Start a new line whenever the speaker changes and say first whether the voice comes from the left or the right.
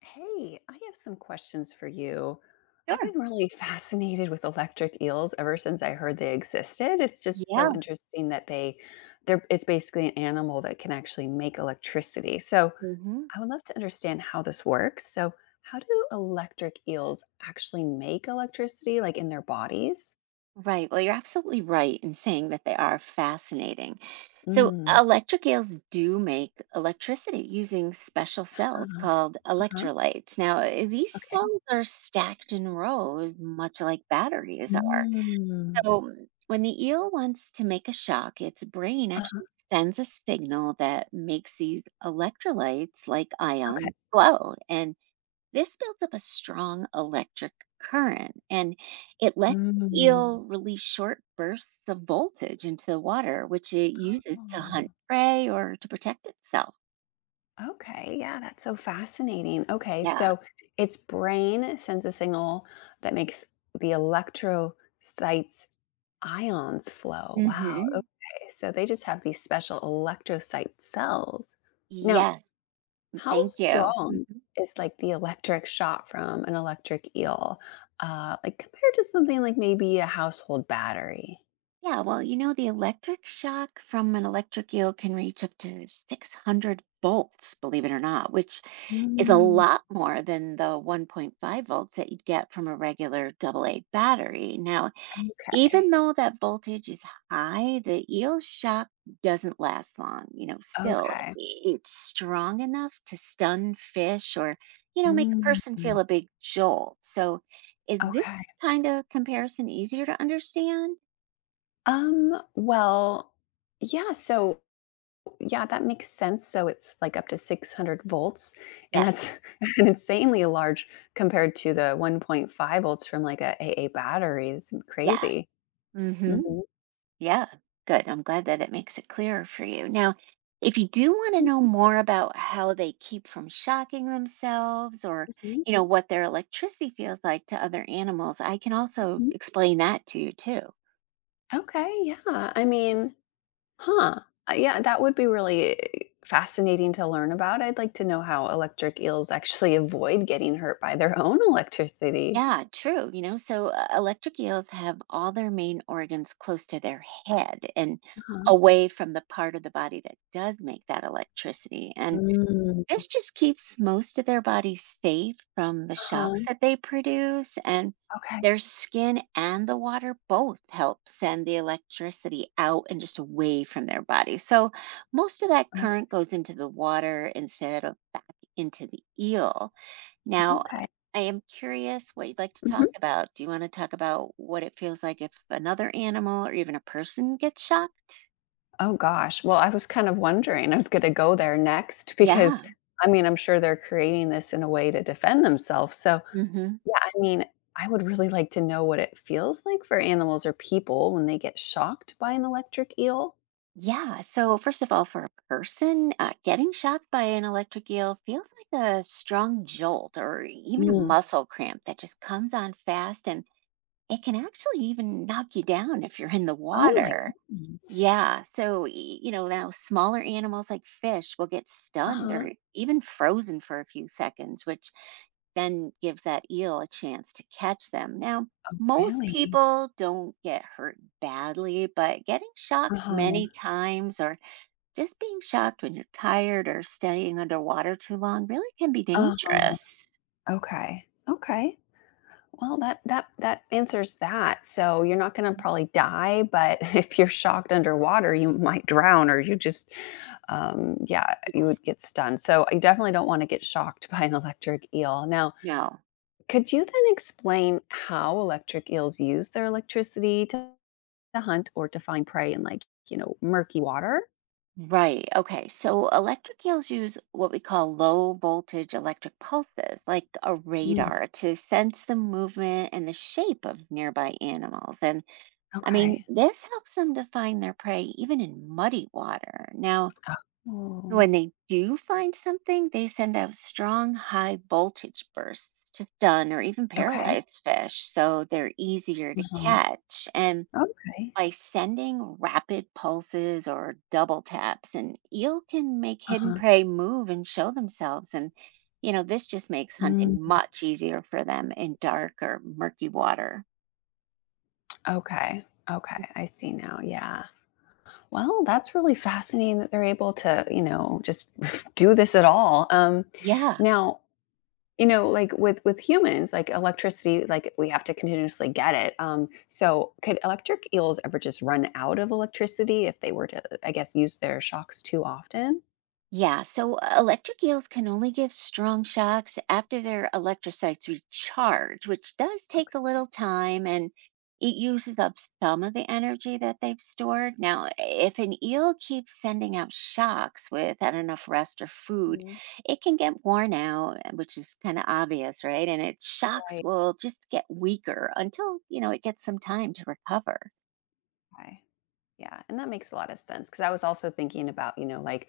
left: Hey, I have some questions for you. I've
right: Sure.
left: been really fascinated with electric eels ever since I heard they existed. It's just
right: Yeah.
left: so interesting that they they're it's basically an animal that can actually make electricity. So,
right: Hmm.
left: I would love to understand how this works. So, how do electric eels actually make electricity like in their bodies?
right: Right. Well, you're absolutely right in saying that they are fascinating. So,
left: Mm.
right: electric eels do make electricity using special cells
left: Uh-huh.
right: called
left: Uh-huh.
right: electrolytes. Now, these
left: Okay.
right: cells are stacked in rows, much like batteries are.
left: Mm.
right: So, when the eel wants to make a shock, its brain
left: Uh-huh.
right: actually sends a signal that makes these electrolytes, like
left: Okay.
right: ions, glow. And this builds up a strong electric current, and it lets the
left: Mm.
right: eel release short bursts of voltage into the water, which it uses to hunt
left: Oh.
right: prey or to protect itself.
left: Okay, yeah, that's so fascinating. Okay,
right: Yeah.
left: so its brain sends a signal that makes the electrocytes ions flow. Wow.
right: Hmm.
left: Okay, so they just have these special electrocyte cells. Now,
right: Yes.
left: how
right: Thank you.
left: strong
right: Mhm.
left: is like the electric shot from an electric eel, like compared to something like maybe a household battery?
right: Yeah. Well, you know, the electric shock from an electric eel can reach up to 600 volts, believe it or not, which is a
left: Mm,
right: lot more than the 1.5 volts that you'd get from a regular double A battery. Now, even
left: okay.
right: though that voltage is high, the eel shock doesn't last long. You know, still,
left: Okay.
right: it's strong enough to stun fish or, you know, make a
left: Mm,
right: person feel a big jolt. So, is this
left: okay.
right: kind of comparison easier to understand?
left: Well, yeah, so yeah, that makes sense. So it's like up to 600 volts, and
right: Yes.
left: that's an insanely large compared to the 1.5 volts from like a AA battery. It's
right: Yes.
left: crazy.
right: Mm hmm.
left: Mhm,
right: Yeah, good. I'm glad that it makes it clearer for you. Now, if you do want to know more about how they keep from shocking themselves or,
left: mhm,
right: you know, what their electricity feels like to other animals, I can also
left: mhm.
right: explain that to you too.
left: Okay, yeah. I mean, huh. Yeah, that would be really fascinating to learn about. I'd like to know how electric eels actually avoid getting hurt by their own electricity.
right: Yeah, true. You know, so electric eels have all their main organs close to their head and
left: Uh-huh.
right: away from the part of the body that does make that electricity. And
left: Mm,
right: this just keeps most of their body safe from the shocks
left: uh-huh.
right: that they produce, and
left: Okay.
right: their skin and the water both help send the electricity out and just away from their body. So most of that
left: Okay.
right: current goes into the water instead of back into the eel. Now,
left: Okay.
right: I am curious what you'd like to talk
left: Mhm.
right: about. Do you want to talk about what it feels like if another animal or even a person gets shocked?
left: Oh gosh. Well, I was kind of wondering, I was gonna go there next because,
right: Yeah.
left: I mean, I'm sure they're creating this in a way to defend themselves. So,
right: Hmm.
left: yeah, I mean, I would really like to know what it feels like for animals or people when they get shocked by an electric eel.
right: Yeah. So, first of all, for a person, getting shocked by an electric eel feels like a strong jolt or even a
left: Mm.
right: muscle cramp that just comes on fast, and it can actually even knock you down if you're in the
left: Oh my
right: water.
left: goodness.
right: Yeah, so, you know, now smaller animals like fish will get stunned
left: Uh-huh.
right: or even frozen for a few seconds, which then gives that eel a chance to catch them. Now, most
left: Really?
right: people don't get hurt badly, but getting shocked
left: Uh-huh.
right: many times or just being shocked when you're tired or staying underwater too long really can be
left: Uh-huh.
right: dangerous.
left: Okay. Okay. Well, that answers that. So you're not gonna probably die, but if you're shocked underwater, you might drown or you just yeah, you
right: Yes.
left: would get stunned. So you definitely don't want to get shocked by an electric eel. Now,
right: No.
left: could you then explain how electric eels use their electricity to hunt or to find prey in like murky water?
right: Right. Okay. So electric eels use what we call low voltage electric pulses, like a
left: Mm,
right: radar, to sense the movement and the shape of nearby animals. And I
left: okay.
right: mean, this helps them to find their prey even in muddy water. Now,
left: Oh,
right: when they do find something, they send out strong, high voltage bursts to stun or even
left: okay.
right: paralyze fish, so they're easier to
left: uh
right: catch. And
left: Okay.
right: by sending rapid pulses or double taps, an eel can make hidden
left: Uh-huh.
right: prey move and show themselves. And, you know, this just makes
left: Mm,
right: hunting much easier for them in dark or murky water.
left: okay. Okay. I see now. Yeah. Well, that's really fascinating that they're able to just do this at all.
right: Yeah.
left: Now, like with humans, like electricity, like we have to continuously get it. So could electric eels ever just run out of electricity if they were to, I guess, use their shocks too often?
right: Yeah, so electric eels can only give strong shocks after their electrocytes recharge, which does take
left: Okay.
right: a little time, and it uses up some of the energy that they've stored. Now, if an eel keeps sending out shocks without enough rest or food,
left: Mhm.
right: it can get worn out, which is kind of obvious, right? And its shocks
left: Right.
right: will just get weaker until, you know, it gets some time to recover.
left: Okay. Yeah, and that makes a lot of sense because I was also thinking about, like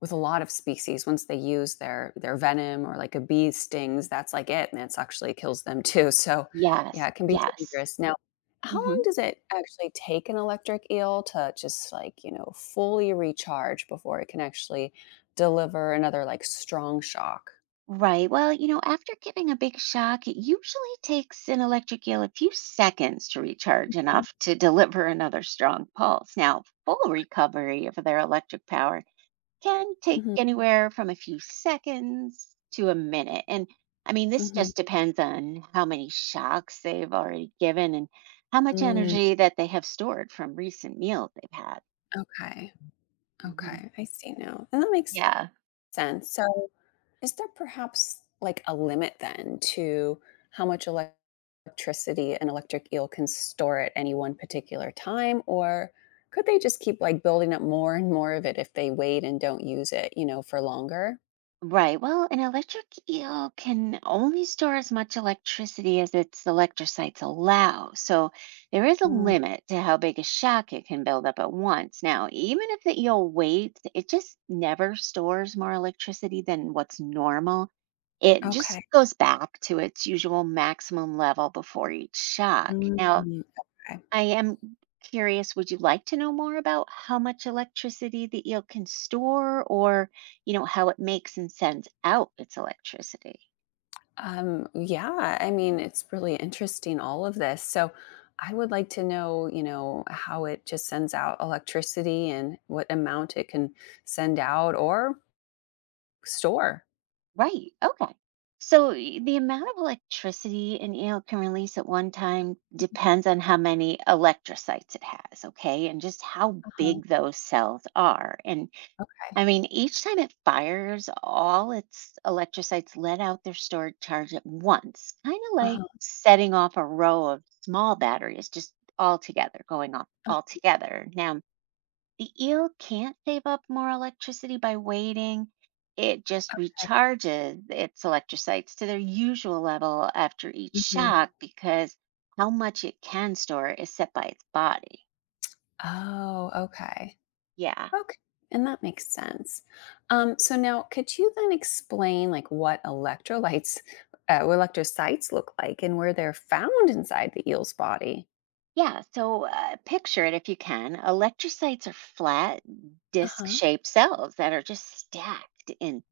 left: with a lot of species, once they use their venom or like a bee stings, that's like it, and it's actually kills them too. So, yeah,
right: Yes,
left: it can be
right: yes.
left: dangerous. Now, how
right: Hmm.
left: long does it actually take an electric eel to just like fully recharge before it can actually deliver another like strong shock?
right: Right. Well, you know, after giving a big shock, it usually takes an electric eel a few seconds to recharge
left: Mhm.
right: enough to deliver another strong pulse. Now, full recovery of their electric power can take
left: Mhm.
right: anywhere from a few seconds to a minute. And I mean, this
left: Mhm.
right: just depends on how many shocks they've already given and how much
left: Mm,
right: energy that they have stored from recent meals they've had.
left: okay.
right: Mhm.
left: Okay. I see now. And that makes
right: Yeah.
left: sense. So, is there perhaps like a limit then to how much electricity an electric eel can store at any one particular time? Or could they just keep like building up more and more of it if they wait and don't use it for longer?
right: Right. Well, an electric eel can only store as much electricity as its electrocytes allow. So there is a
left: Mm,
right: limit to how big a shock it can build up at once. Now, even if the eel waits, it just never stores more electricity than what's normal. It just
left: okay.
right: goes back to its usual maximum level before each shock. Now,
left: Mm, okay.
right: I am curious, would you like to know more about how much electricity the eel can store or, you know, how it makes and sends out its electricity?
left: Yeah, I mean, it's really interesting, all of this. So, I would like to know, how it just sends out electricity and what amount it can send out, or store?
right: Right. Okay. So the amount of electricity an eel can release at one time
left: Mhm.
right: depends on how many electrocytes it has, okay, and just how
left: Uh-huh.
right: big those cells are. And
left: Okay.
right: I mean, each time it fires, all its electrocytes let out their stored charge at once, kind of like
left: Uh-huh.
right: setting off a row of small batteries just all together, going off all together. Now, the eel can't save up more electricity by waiting. It just
left: Okay.
right: recharges its electrocytes to their usual level after each
left: Mhm.
right: shock, because how much it can store is set by its body.
left: Oh, okay.
right: Yeah.
left: Okay, and that makes sense. So now could you then explain, like, what electrocytes look like and where they're found inside the eel's body?
right: Yeah, so picture it if you can. Electrocytes are flat, disc
left: Uh-huh.
right: shaped cells that are just stacked in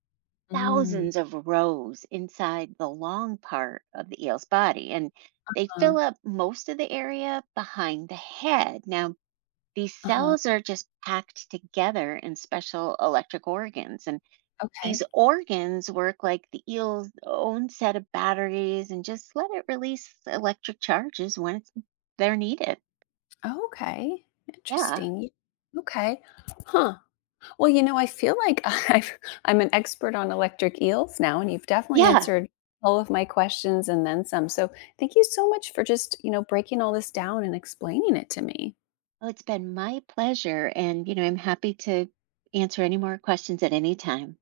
left: Mm.
right: thousands of rows inside the long part of the eel's body, and they
left: Uh,
right: fill up most of the area behind the head. Now, these
left: uh-huh.
right: cells are just packed together in special electric organs, and these
left: Okay.
right: organs work like the eel's own set of batteries and just let it release electric charges when they're needed.
left: Okay.
right: Yeah.
left: Interesting. Okay. Huh. Well, I feel like I'm an expert on electric eels now, and you've definitely
right: Yeah.
left: answered all of my questions and then some. So thank you so much for just breaking all this down and explaining it to me.
right: Well, it's been my pleasure. And, you know, I'm happy to answer any more questions at any time.